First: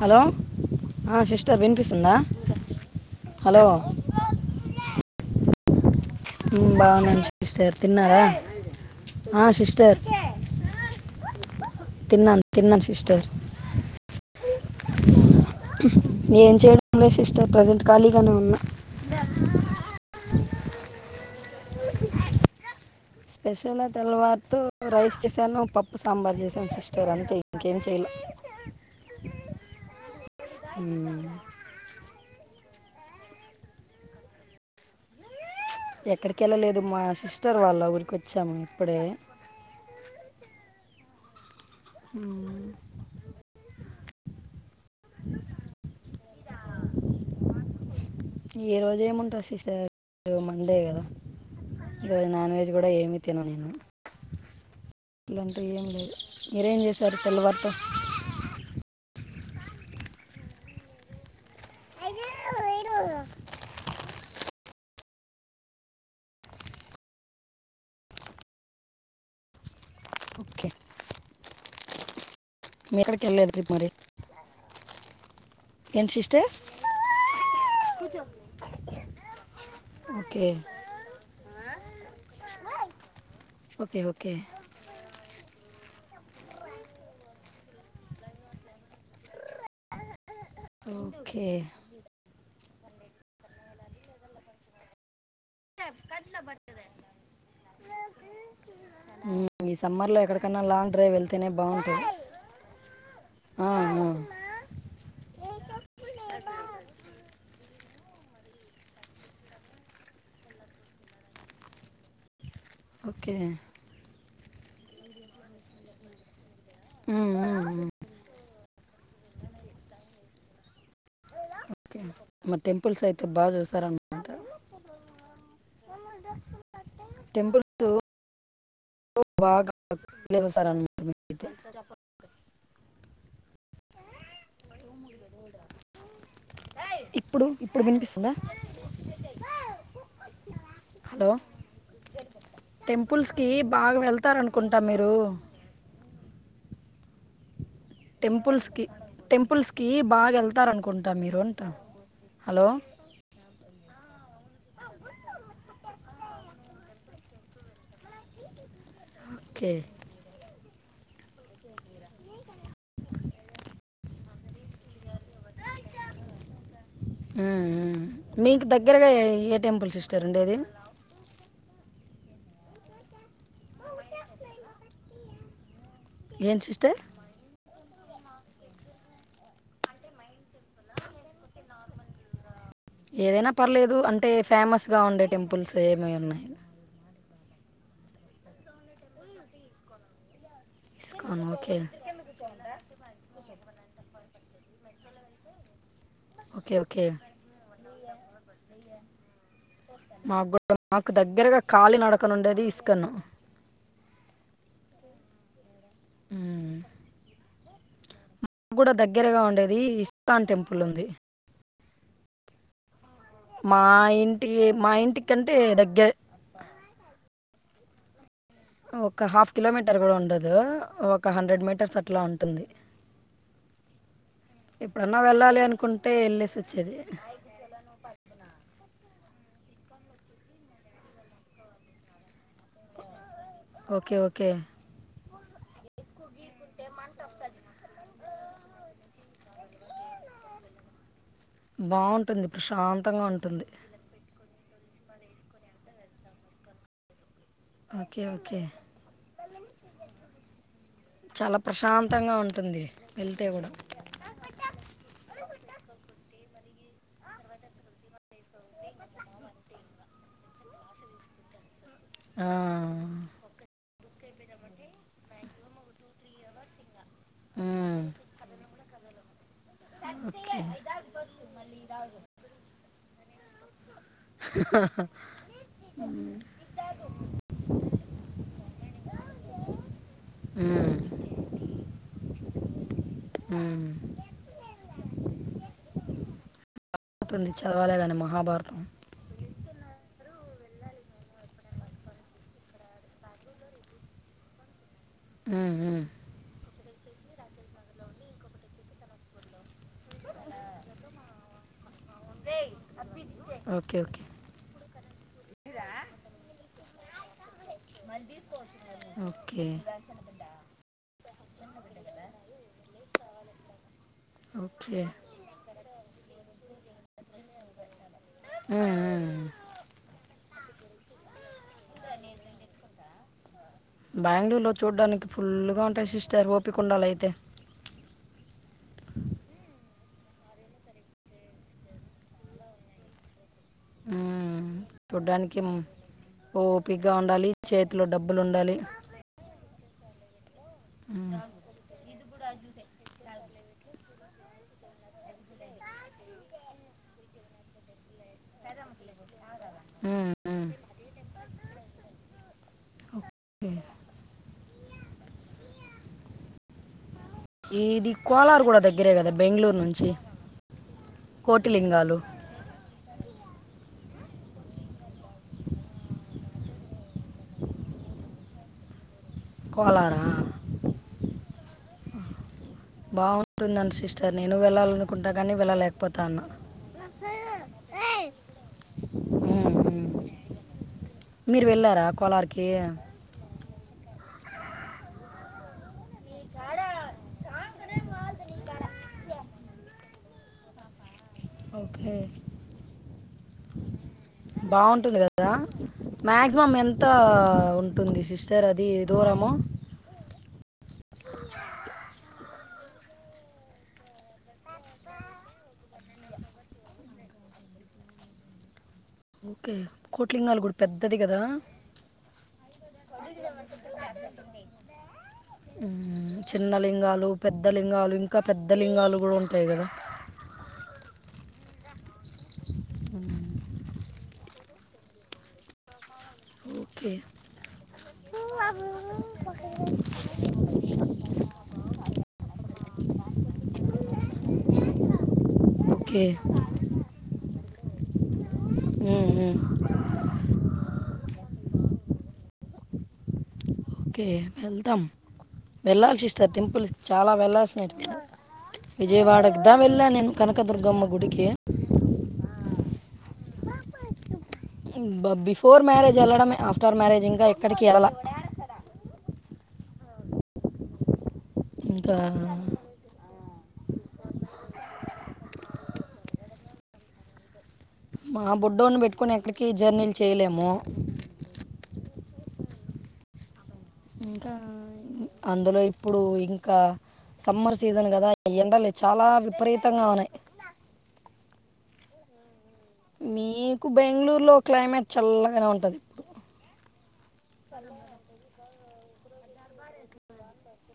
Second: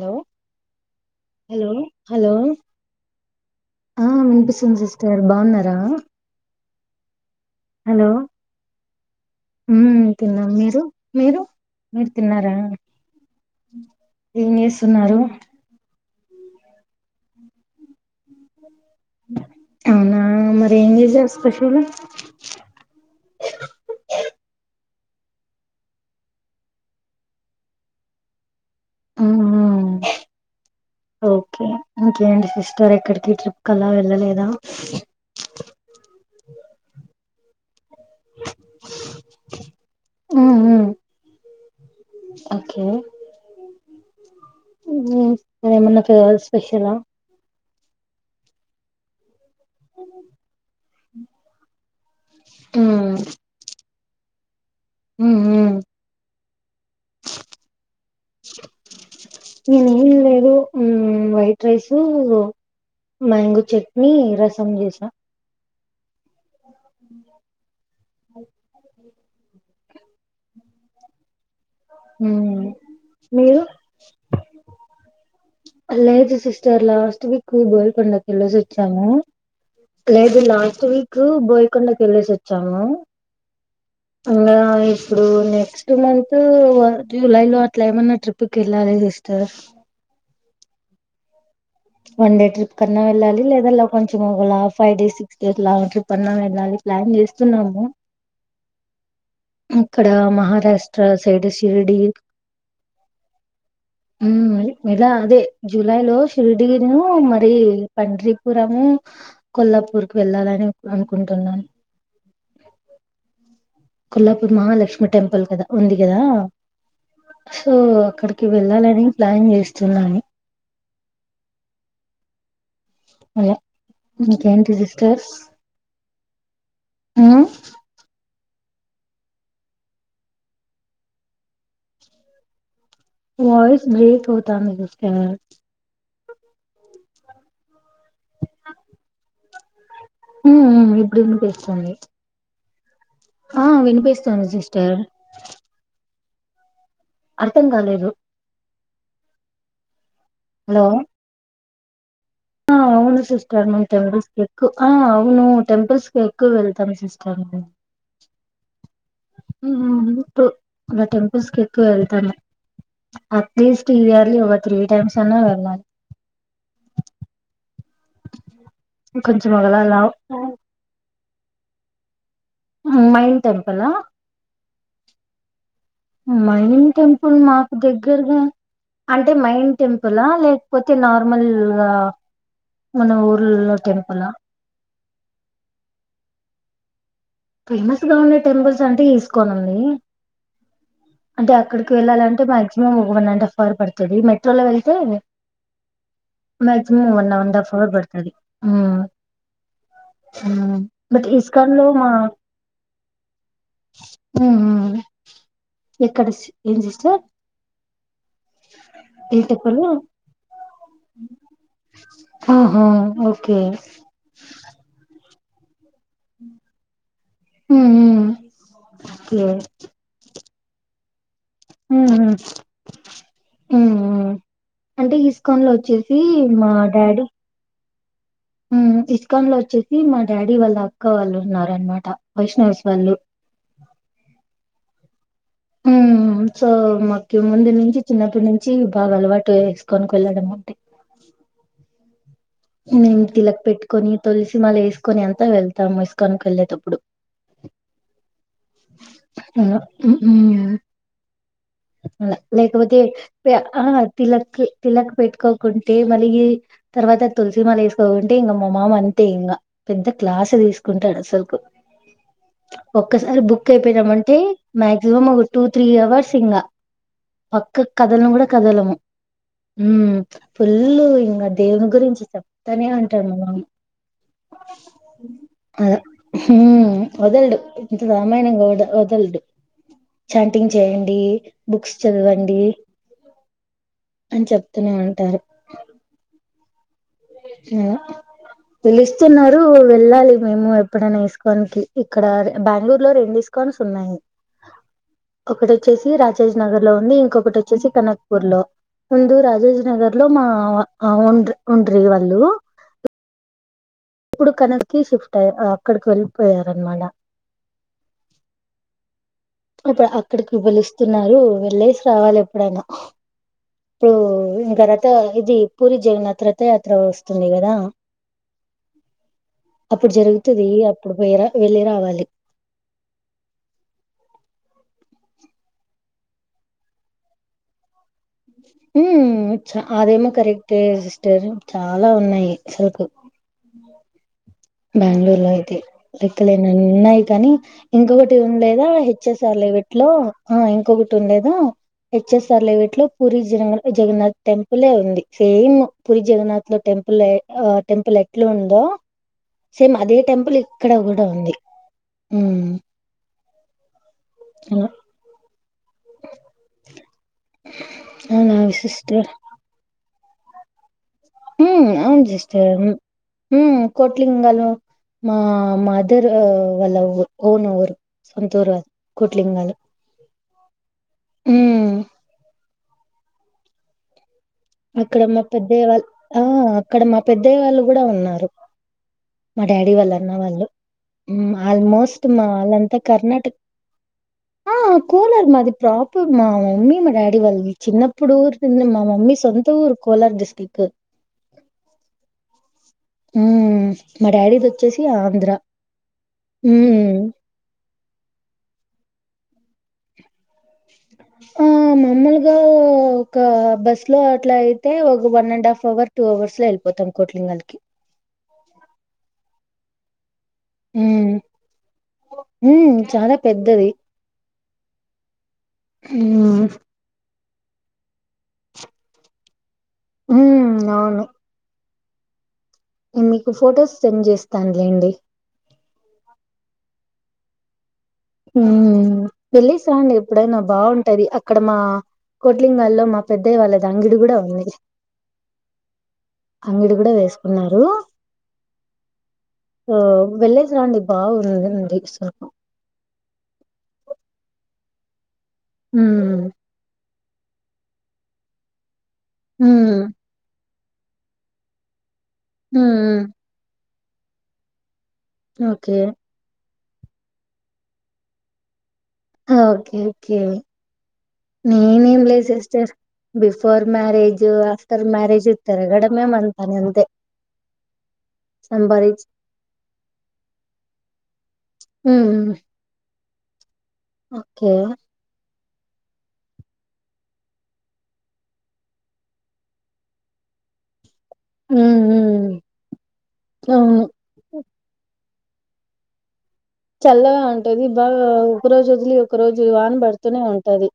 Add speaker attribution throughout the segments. Speaker 1: Hello ఆ sister
Speaker 2: hello
Speaker 1: వినిపిస్తుందా
Speaker 2: hello
Speaker 1: hello,
Speaker 2: రా
Speaker 1: మ్మ బాగున్నాను సి స్టర్ తిన్నారా ఆ
Speaker 2: ఉమ్
Speaker 1: సిస్టర్
Speaker 2: తిన్నాం మీరు మీరు మీరు
Speaker 1: తిన్నాను
Speaker 2: తిన్నారా
Speaker 1: తిన్నాను సిస్టర్.
Speaker 2: ఏం చేస్సున్నారు
Speaker 1: ఏం చేయడంలే సిస్టర్ ప్రజెంట్ ఖాళీ గనే ఉన్నా
Speaker 2: అవునా మరి ఏం చేసారు స్పెషలు
Speaker 1: స్పెషల్ తెల్ వార్ తు రైస్ చేసాను, పప్పు, సాంబార్ చేశాను, సిస్టర్ అంతే ఇంకేం చేయ్యలే.
Speaker 2: ఉమ్ ఉమ్
Speaker 1: హుం
Speaker 2: ఏంటి సిస్టర్ ఎక్కడికి ట్రిప్ కి అలా వెళ్ళలేదా
Speaker 1: ఎక్కడికి వెళ్ళలేదు మా సిస్ సిస్టర్ వాళ్ళ ఊర్ కొచ్చాం ఇప్పుడే
Speaker 2: ఉమ్ ఉమ్
Speaker 1: మ్,
Speaker 2: ఓకే హ్మ్ ఏమన్నా ఫేర్వెల్ స్పెషలా
Speaker 1: ఏ రోజు ఏముంటంది సిస్ స్టర్ మండే కదా ఈరోజు నాన్ వెజ్
Speaker 2: ఉమ్
Speaker 1: కూడా ఏమి తినను.
Speaker 2: ఉమ్
Speaker 1: ఇల్లంటే
Speaker 2: ఉమ్
Speaker 1: ఏం లేదు మీరేం చేశారు తెల్లవారితో
Speaker 2: నేను ఏం లేదు హ్మ్ white rice, mango chutney రస్. కొన్ని చేసినా
Speaker 1: ఓకే మీ ఎక్కడికి వెళ్ళలేదు ట్రిప్ మరి
Speaker 2: లేదు సిస్టర్ లాస్ట్ వీక్ బోయ కొండకి వెళ్ళేసి వచ్చాము
Speaker 1: ఓకే
Speaker 2: కొండకి వెళ్లేసి వచ్చాము
Speaker 1: ఓకే ఓకే
Speaker 2: అలా ఇప్పుడు నెక్స్ టు మంత్ జూలై లో అట్లా ఏమన్నా ట్రిప్కి వెళ్ళాలి sister
Speaker 1: okay
Speaker 2: one day trip కన్నా వెళ్ళాలి లేదా కొంచెం ఒక ఫైవ్ డేస్ సిక్స్ డేస్ లాగ ట్రిప్ అన్నా వెళ్ళాలి ప్లాన్ చేస్తున్నాము
Speaker 1: మ్మ్. ఈ
Speaker 2: ఇక్కడ
Speaker 1: సమ్మర్లో ఎక్కడికన్నా లాంగ్
Speaker 2: మహారాష్ట్ర
Speaker 1: డ్రైవ్
Speaker 2: సైడ్
Speaker 1: వెళ్తేనే
Speaker 2: షిరిడీ
Speaker 1: బాగుంటుంది ఆ, ఆ.
Speaker 2: ఉ ఇలా అదే జూలై లో షిరిడీను మరి పండీపురము కొల్లాపూర్ కి వెళ్ళాలని అనుకుంటున్నాను
Speaker 1: ఓకే
Speaker 2: కొల్లాపూర్ మహాలక్ష్మి టెంపుల్ కదా ఉంది కదా
Speaker 1: మ్మ్, మ్మ్,
Speaker 2: సో
Speaker 1: మ్మ్.
Speaker 2: అక్కడికి వెళ్ళాలని ప్లాన్ చేస్తున్నాను
Speaker 1: మ టెంపుల్స్ అయితే బా
Speaker 2: అలా
Speaker 1: చూసారనమాట
Speaker 2: ఇంకేంటి సిస్టర్స్
Speaker 1: టెంపుల్ లు బాగా చూసారనమాట మీరు అయితే
Speaker 2: వాయిస్ బ్రేక్ అవుతాంది సిస్టర్
Speaker 1: ఇప్పుడు ఇప్పుడు వినిపిస్తుందా
Speaker 2: హు హు ఇప్పుడు వినిపిస్తుంది
Speaker 1: టెంపుల్స్ కి
Speaker 2: ఆ
Speaker 1: బాగా
Speaker 2: వినిపిస్తుంది
Speaker 1: వెళ్తారనుకుంటా
Speaker 2: సిస్టర్
Speaker 1: మీరు
Speaker 2: అర్థం కాలేదు
Speaker 1: టెంపుల్స్ కి టెంపుల్స్ కీ బాగా వెళ్తారు
Speaker 2: హలో
Speaker 1: అనుకుంటా మీరు ట
Speaker 2: ఆ అవును సిస్టర్ మేం టెంపుల్స్ ఎక్కువ ఆ అవును టెంపుల్స్కి ఎక్కువ వెళ్తాం సిస్టర్
Speaker 1: ఓకే
Speaker 2: ఉ ఉ టూ ఇలా టెంపుల్స్ కి ఎక్కువ వెళ్తాను అట్లియాస్ట్ ఇయర్ కి ఒక త్రీ టైమ్స్ అయినా వెళ్ళాలి
Speaker 1: ఉ ఉ మీకు దగ్గరగా
Speaker 2: కొంచెం
Speaker 1: ఏ టెంపుల్స్
Speaker 2: ఒకలా
Speaker 1: సిస్టర్ ఉండేది
Speaker 2: మైన్ టెంపుల్ ఆ
Speaker 1: ఏం
Speaker 2: మైనింగ్
Speaker 1: సిస్టర్
Speaker 2: టెంపుల్ నాక్ దగ్గరగా అంటే మైన్ టెంపులా లేకపోతే నార్ మమల్ మన ఊర్లో టెంపులా
Speaker 1: గా ఉండే టెంపుల్స్ ఏమ ఉన్నాయి
Speaker 2: ఫేమస్ గా ఉండే టెంపుల్స్ అంటే తీసుకోనండి
Speaker 1: ఇస్కాన్
Speaker 2: అంటే
Speaker 1: ఓకే
Speaker 2: అక్కడికి వెళ్ళాలంటే మాక్సిమం ఒక వన్ అండ్ హాఫ్ అవర్ పడుతుంది మె చలా వెళతే
Speaker 1: okay okay
Speaker 2: maximum one and half hour బడుతుది
Speaker 1: మాకు కూడా
Speaker 2: మ ఇస్ కన్ లో మా
Speaker 1: కను
Speaker 2: ఆ అ ఎక్కడ
Speaker 1: ఉమ్.
Speaker 2: ఏం సిస్టర్
Speaker 1: మాకు కూడా
Speaker 2: ఏ
Speaker 1: దగ్గరగా ఉండేది
Speaker 2: టెంపుల్
Speaker 1: ఇస్కాాన్ టెంపుల్ ఉంది
Speaker 2: ఆహా ఓకే
Speaker 1: మా ఇంటి మా ఇంటికి ఎ కంటే దగ్గర
Speaker 2: హ
Speaker 1: ఒక హాఫ్ కిలోమీటర్ కూడా ఉండదు ఒక మీటర్స్ అట్లా ఉంటుంది.
Speaker 2: అంటే
Speaker 1: ఎప్పుడన్నా వెళ్ళాలి
Speaker 2: ఇస్కన్లో
Speaker 1: అనుకుంటే
Speaker 2: వచ్చేసి మా డాడీ
Speaker 1: ప
Speaker 2: ఇస్కాన్ లో వచ్చేసి మా డాడీ వాళ్ళ అక్క వాళ్ళు ఉన్నారనమాట వైష్ణవస్ వాళ్ళు
Speaker 1: ఓకే ఓకే
Speaker 2: హ సో మాకు ముందు నుంచి చిన్నప్పటి నుంచి బాగా అలవాటు టు వేసుకని వెళ్ళడం అంటే
Speaker 1: బాట్
Speaker 2: నిమ్ తిలక్ పెట్టుకని తోలిసి సిని మళ వేసుకొని ఎంత వెళ్తాము ఇసుకనికి వెళ్ళేటప్పుడు
Speaker 1: ఓకే ఓకే
Speaker 2: అ
Speaker 1: చాలా ప్రశాంతంగా
Speaker 2: అ
Speaker 1: ఉంటుంది
Speaker 2: లేకపోతే
Speaker 1: వెళ్తే గూడా.
Speaker 2: తిలక్ తిలక్ పెట్టుకో కుంటే మళ్ళీ తర్వాత తులసి మాల వేసుకోకుంటే ఇంకా మా మామ అంతే ఇంకా పెద్ద క్లాస్ తీసుకుంటాడు అసలుకు
Speaker 1: ఆ!
Speaker 2: ఒక్కసారి బుక్ అయిపోయి అంటే మాక్సిమం ఒక టూ త్రీ అవర్ వసింగా పక్క
Speaker 1: హ్మ్.
Speaker 2: కదలను కూడా కదలము హ ఫుల్ ఇంకా దేవుని గురించి చెప్తనే అంటాడు మనం అదా హ వదల్డు ఎంత మా వదలడు చాంటింగ్
Speaker 1: హ్మ్.
Speaker 2: చేయండి బుక్స్ చదవండి
Speaker 1: హ్మ్.
Speaker 2: అని చెప్తూనే ఉంటారు
Speaker 1: ఉంటుంది చదవాలేగానీ మహాభారతం
Speaker 2: ఇడు వెళ్ళాలి మేము ఎప్పుడైనా ఇస్కాన్ కి ఇక్కడ బెంగళూరు లో రెండు ఇస్కాన్స్ ఉన్నాయి ఒకటి
Speaker 1: హ్మ్. హ్మ్.
Speaker 2: వచ్చేసి రాజేజ్ నగర్ లో ఇంకొకటి వచ్చేసి కనక్పూర్ లో ముందు రాజేజ్ నగర్ లో మా ఓన్డ్రి వాళ్ళు
Speaker 1: ఓకే ఓకే.
Speaker 2: ఇప్పుడు కనక్కి షిఫ్ట్ అయ్య అక్కడికి వెళ్ళిపోయారనమాట
Speaker 1: ఓకే.
Speaker 2: ఇప్పుడు అక్కడికి పిలుస్తున్నారు వెళ్ళేసి రావాలి ఎప్పుడైనా ఇప్పుడు ఇంకా
Speaker 1: ఓకే.
Speaker 2: రత ఇది పూరి జగన్నాథ్ తీద్ర యాత్ర వస్తుంది కదా
Speaker 1: హ్మ్. హ్మ్.
Speaker 2: అప్పుడు జరుగుతది అప్పుడు పోయి రా వెళ్ళి రావాలి
Speaker 1: బెంగళూరులో చూడ్డానికి ఫుల్గా ఉంటాయి సిస్టర్ ఓపిక ఉండాలా అయితే
Speaker 2: హు చ అదేమో కరెక్టే ఏ సిస్టర్ చాలా ఉన్నాయి అసల్క్
Speaker 1: మ్మ్.
Speaker 2: బెంగళూరులో
Speaker 1: చూడ్డానికి
Speaker 2: అయితే లెక్కలేనన్నీ
Speaker 1: ఓపికగా
Speaker 2: ఉన్నాయి
Speaker 1: ఉండాలి
Speaker 2: కానీ
Speaker 1: చేతిలో
Speaker 2: ఇంకొకటి
Speaker 1: డబ్బులు
Speaker 2: ఉ
Speaker 1: ఉండాలి
Speaker 2: లేదా హెచ్ఎస్ర్ అలె వీట్లో ఆ ఇంకొకటి
Speaker 1: మ్మ్.
Speaker 2: ఉండేదా హెచ్ఎస్ఆర్ విట్ లో పూరి జగన్నాథ్ టెంపులే ఉంది సేమ్ పురి జగన్నాథ్ లో టెంపుల్ టెంపుల్ ఎట్లా ఉందో సేమ్ అదే
Speaker 1: మ్మ్.
Speaker 2: టెంపుల్ ఇక్కడ కూడా ఉంది హ
Speaker 1: మ్మ్.
Speaker 2: [inaudible]
Speaker 1: ఇది
Speaker 2: అవునా
Speaker 1: కోలారు కూడా దగ్గరే
Speaker 2: సిస్టర్
Speaker 1: కదా బెంగళూరు నుంచి
Speaker 2: హ
Speaker 1: కోటిలింగాలు
Speaker 2: అవును సిస్టర్ హు కోట్లిలింగలు మా మదర్ వాళ్ళ ఓన్ఊరు సొంతూరు అది
Speaker 1: కోలార
Speaker 2: హు
Speaker 1: బాగుంటుందని సిస్టర్ నేను
Speaker 2: అక్కడ
Speaker 1: వెళ్ళాలనుకుంటా
Speaker 2: మా
Speaker 1: కానీ
Speaker 2: పెద్ద వాళ్ళ
Speaker 1: వెళ్ళలేకపోతా అన్న
Speaker 2: ఆ అక్కడ మా పెద్దయ్య వాళ్ళు కూడా ఉన్నారు మా
Speaker 1: మ్మ్.
Speaker 2: డాడీ
Speaker 1: మ్మ్.
Speaker 2: వాళ్ళు అన్న వాళ్ళు
Speaker 1: మీరు వెళ్ళారా
Speaker 2: ఆల్మోస్ట్ మా
Speaker 1: కోలార్కి
Speaker 2: వాళ్ళంతా కర్ణాటక ఆ కోలరు మాది ప్రాప్ల మా మమ్మీ మా డాడీ వాళ్ళు చిన్నప్పుడు ఊరున్న మా మమ్మీ సొంత త్త ఊరు కోలార్ డిస్ట్రక్ట్
Speaker 1: ఓకే
Speaker 2: మ్మ్ మా డాడీది వచ్చేసి
Speaker 1: బాగుంటుంది కదా
Speaker 2: ఆంధ్ర
Speaker 1: మాక్సిమం ఎంత
Speaker 2: మ్మ్
Speaker 1: ఉంటుంది సిస్టర్ అది దూరము
Speaker 2: ఆ మామూలుగా ఒక బస్ లో అట్లా అయితే ఒక one and half hour two hours లో వెళ్ళిపోతాం కోట్లింగల్కి
Speaker 1: ఓకే కొ లింగాలు కూడా పెద్దది
Speaker 2: మ్మ్
Speaker 1: కదా
Speaker 2: మ్మ్ చాలా పెద్దది మ్మ్
Speaker 1: చిన్న లింగాలు పెద్ద లింగాలు ఇంకా పెద్ద లింగాలు కూడా ఉంటాయి కదా
Speaker 2: ఉ అవును మీకు ఫొటోస్ సెండ్ చేస్తాను స్తాన్లేండి
Speaker 1: ఓకే
Speaker 2: ఉ వెళ్ళిస్త్రాండి ఎప్పుడైనా బాగుంటది అక్కడ మా కోట్లింగాల్లో మా పెద్దయ్య వాళ్ళది అంగడి కూడా ఉంది
Speaker 1: ఓకే
Speaker 2: అంగడి కూడా వేస్త ఉన్నారు
Speaker 1: మ్మ్, మ్మ్.
Speaker 2: ఆ వెళ్ళ తలాండడి బా ఉందిీ విసా
Speaker 1: ఓకే వెల్తమ్ వెళ్ళాల్సి
Speaker 2: ఉమ్
Speaker 1: ఇస్తారు టెంపుల్ చాలా వెళ్ళాల్సిన విజయవాడకిా
Speaker 2: ఉమ్
Speaker 1: వెళ్ళాను నేను కను పక్క దర్గమ్మ గుడికిే
Speaker 2: హ
Speaker 1: బిఫోర్
Speaker 2: ఓకే
Speaker 1: మ్యారేజ్ వెళ్ళడమే ఆఫ్ట లవ్ మ్యారేజ్ ఇంకా ఎక్కడికిరళ
Speaker 2: ఓకే ఓకే
Speaker 1: ఇంకా
Speaker 2: నేనేం లే sister బిఫ before marriage after marriage ఇతర గడమే అంతాన అంత
Speaker 1: మా బొడ్డోని పెట్టుకొని ఎక్కడికి జర్నీలు చేయలేము
Speaker 2: ఉమ్
Speaker 1: ఇంకా
Speaker 2: ఓకే
Speaker 1: అందులో ఇప్పుడు ఇంకా సమ్మర్ సీజన్ కదా ఎండలే చాలా విపరీతంగా ఉన్నాయి
Speaker 2: హ
Speaker 1: మీకు బెంగళూరు లో క్లైమేట్ చల్లగానే ఉంటుంది ఇప్పుడు
Speaker 2: చల్లగా ఉంటుది బాగా ఉరోజు జలి ఒక రోజు వాన పడుతూనే ఉంటది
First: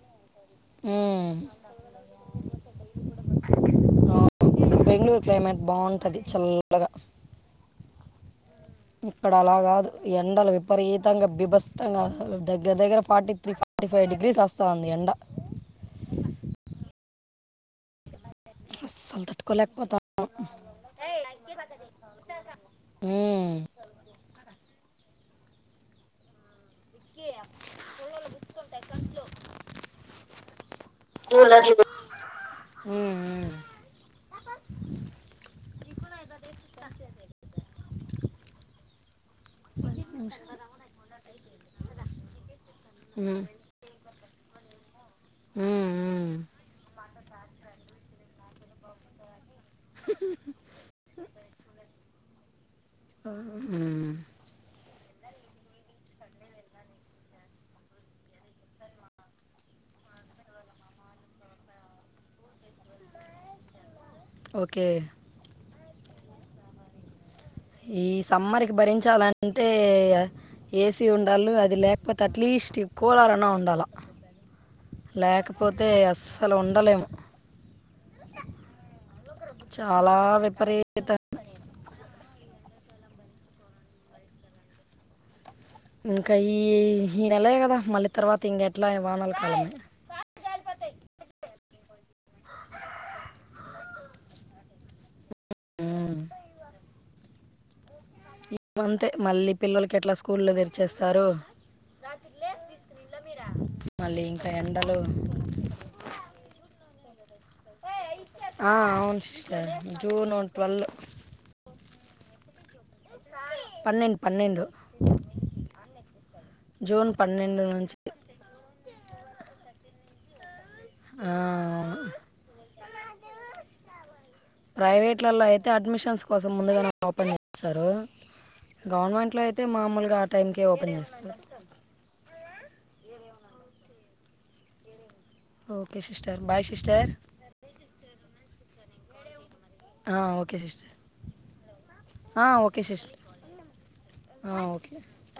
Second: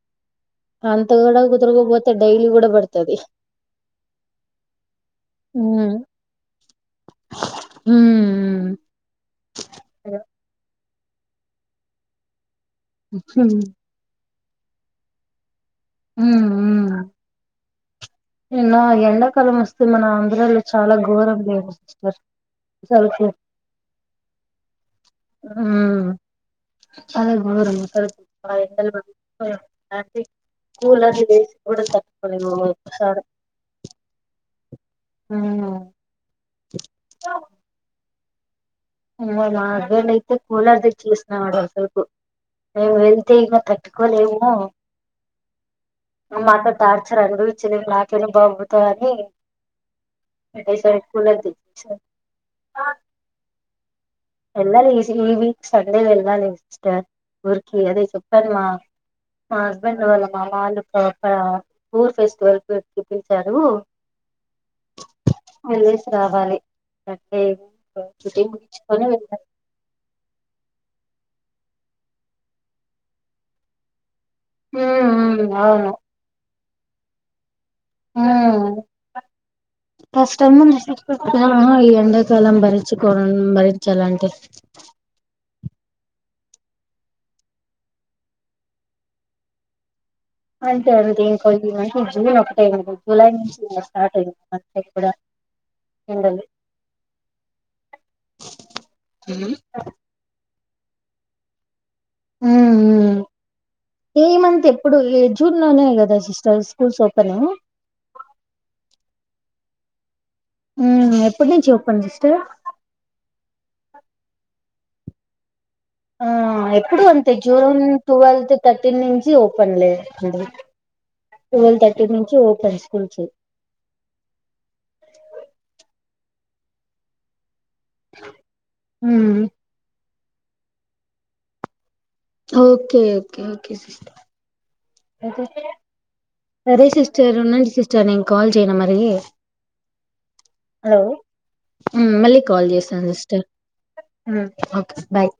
Speaker 2: అంత
Speaker 1: మ్మ్.
Speaker 2: కూడా కుతుర్పోతే డైలీ కూడాడ బర్తది
Speaker 1: అవును. బెంగళూరు
Speaker 2: హ
Speaker 1: క్లైమేట్ బాగుంటుంది చల్లగా
Speaker 2: హ ఆ
Speaker 1: ఇక్కడ అలాగాదు ఎండల విపరీత తంగా బిబస్స్తంగా దగ్గ దగ్గర ఫార్ త్రీ
Speaker 2: హ్మ్
Speaker 1: ఫార్టీ ఫవ్ గ్రీస్స్తా చంది ఎంండ
Speaker 2: న్న
Speaker 1: అస్సలు
Speaker 2: ఎండాకాలం వస్తే
Speaker 1: తట్టుకోలేకపోతా
Speaker 2: మన ఆంధ్రాలో చాలా ఘోరం లేదు సిస్టర్ సలుకి
Speaker 1: మ్మ్.
Speaker 2: ఉహ్ చాలా గోరం అసలు [unintelligible] కూలర్ ఇది వేసుకున్న తాటుకోలేక పోతునం.
Speaker 1: మ్మ్,
Speaker 2: సరే ఉహ్ [unintelligible] మా హస్బెండ్ అయితే కూలర్ తెచి ఆసినాడు కాసేపు. మేము వెళ్తే
Speaker 1: మ్మ్.
Speaker 2: ఇగ తట్టుకోలేమో
Speaker 1: మ్మ్, మ్మ్.
Speaker 2: మాక్క తాడ్ అసలు అనుభవించింది నాకేమో బా అవుతా అని ఆ [unintelligible]
Speaker 1: హమ్
Speaker 2: వెళ్ళాలి ఈ వీక్ సండే వెళ్ళాలి సిస్టర్ ఊరికి అదే చెప్పాను, మా మా హస్బెండ్ వాళ్ళ మా వాళ్లు ఊరు ఫెస్టివల్కి పిలిపించాడు
Speaker 1: ఓకే
Speaker 2: వెళ్ళేసి రావాలి ఏ [unintelligible]
Speaker 1: చాలా అంటే ఏసీ ఉన్ డల్ అది లేకపోతే అట్లీస్ట్ కోలాలన్నా ఉండాలి.
Speaker 2: ఉమ్
Speaker 1: లేకపోతే
Speaker 2: అవును
Speaker 1: అసలు ఉన్ ఉండలేము
Speaker 2: ఉహ్
Speaker 1: చాలా
Speaker 2: కష్టం
Speaker 1: విపరీత
Speaker 2: [unintelligible] హహ లేదండి చలంబరి చికోరణ్ భరించాలంటే
Speaker 1: ఇంకా ఈ ఈ ఈ నెల కదా మళ్ళీ తర్వాత ఇంకెట్లా వానాల కాలమే
Speaker 2: అంతే అంతే [unintelligible] జూన్ ఒకటే జులై నుంచి స్టార్ట్ అయింది అ కూడా
Speaker 1: ఉమ్.
Speaker 2: ఎండలు
Speaker 1: అంతే మళ్ళీ పిల్లలకి ఎట్లా స్కూల్ల్లో తెర్ చేస్తారు
Speaker 2: హ్మ్మ్
Speaker 1: మళ్ళీ
Speaker 2: ఈ
Speaker 1: ఇంకా
Speaker 2: మంత్ ఎప్పుడు
Speaker 1: ఎండలు
Speaker 2: ఏ జూన్ లోనే కదా సిస్టర్ స్కూల్స్ ఓపెన్
Speaker 1: ఆ, [unintelligible] జూన్ ట్వెల్వ్
Speaker 2: ఆ సిస్టర్
Speaker 1: పన్నెండు పన్నెండు
Speaker 2: ఆ ఎప్పుడు
Speaker 1: జూన్
Speaker 2: అంతే
Speaker 1: పన్నెండు
Speaker 2: జూన్
Speaker 1: నుంచి
Speaker 2: ట్వెల్వ్ థర్టీన్ నుంచి ఓపెన్ లే ఏంటి
Speaker 1: ఆ,
Speaker 2: ట్వెల్వ్ థర్టీన్
Speaker 1: అవును.
Speaker 2: నుంచి ఓపెన్స్ కూల్చి
Speaker 1: ప్రైవేట్లలో అయితే అడ్మిషన్స్ కోసం ముందుగానే ఓపెన్ [inaudible]
Speaker 2: ఉమ్
Speaker 1: గవర్నమెంట్లో అయితే మామూల్గా టైమ్కే ఓపెన్ చేస్తరు.
Speaker 2: Okay okay okay sister
Speaker 1: okay sister bye
Speaker 2: సరే సిస్టర్ ఉన్నండి సిస్టర్ నేన్ కాల్ చేయనా మ ఏ
Speaker 1: ఓకే సిస్టర్
Speaker 2: హలో మ్ మళ్ళీ కాల్ చేస్తాను సిస్టర్ మ్ ఓకే బాయ్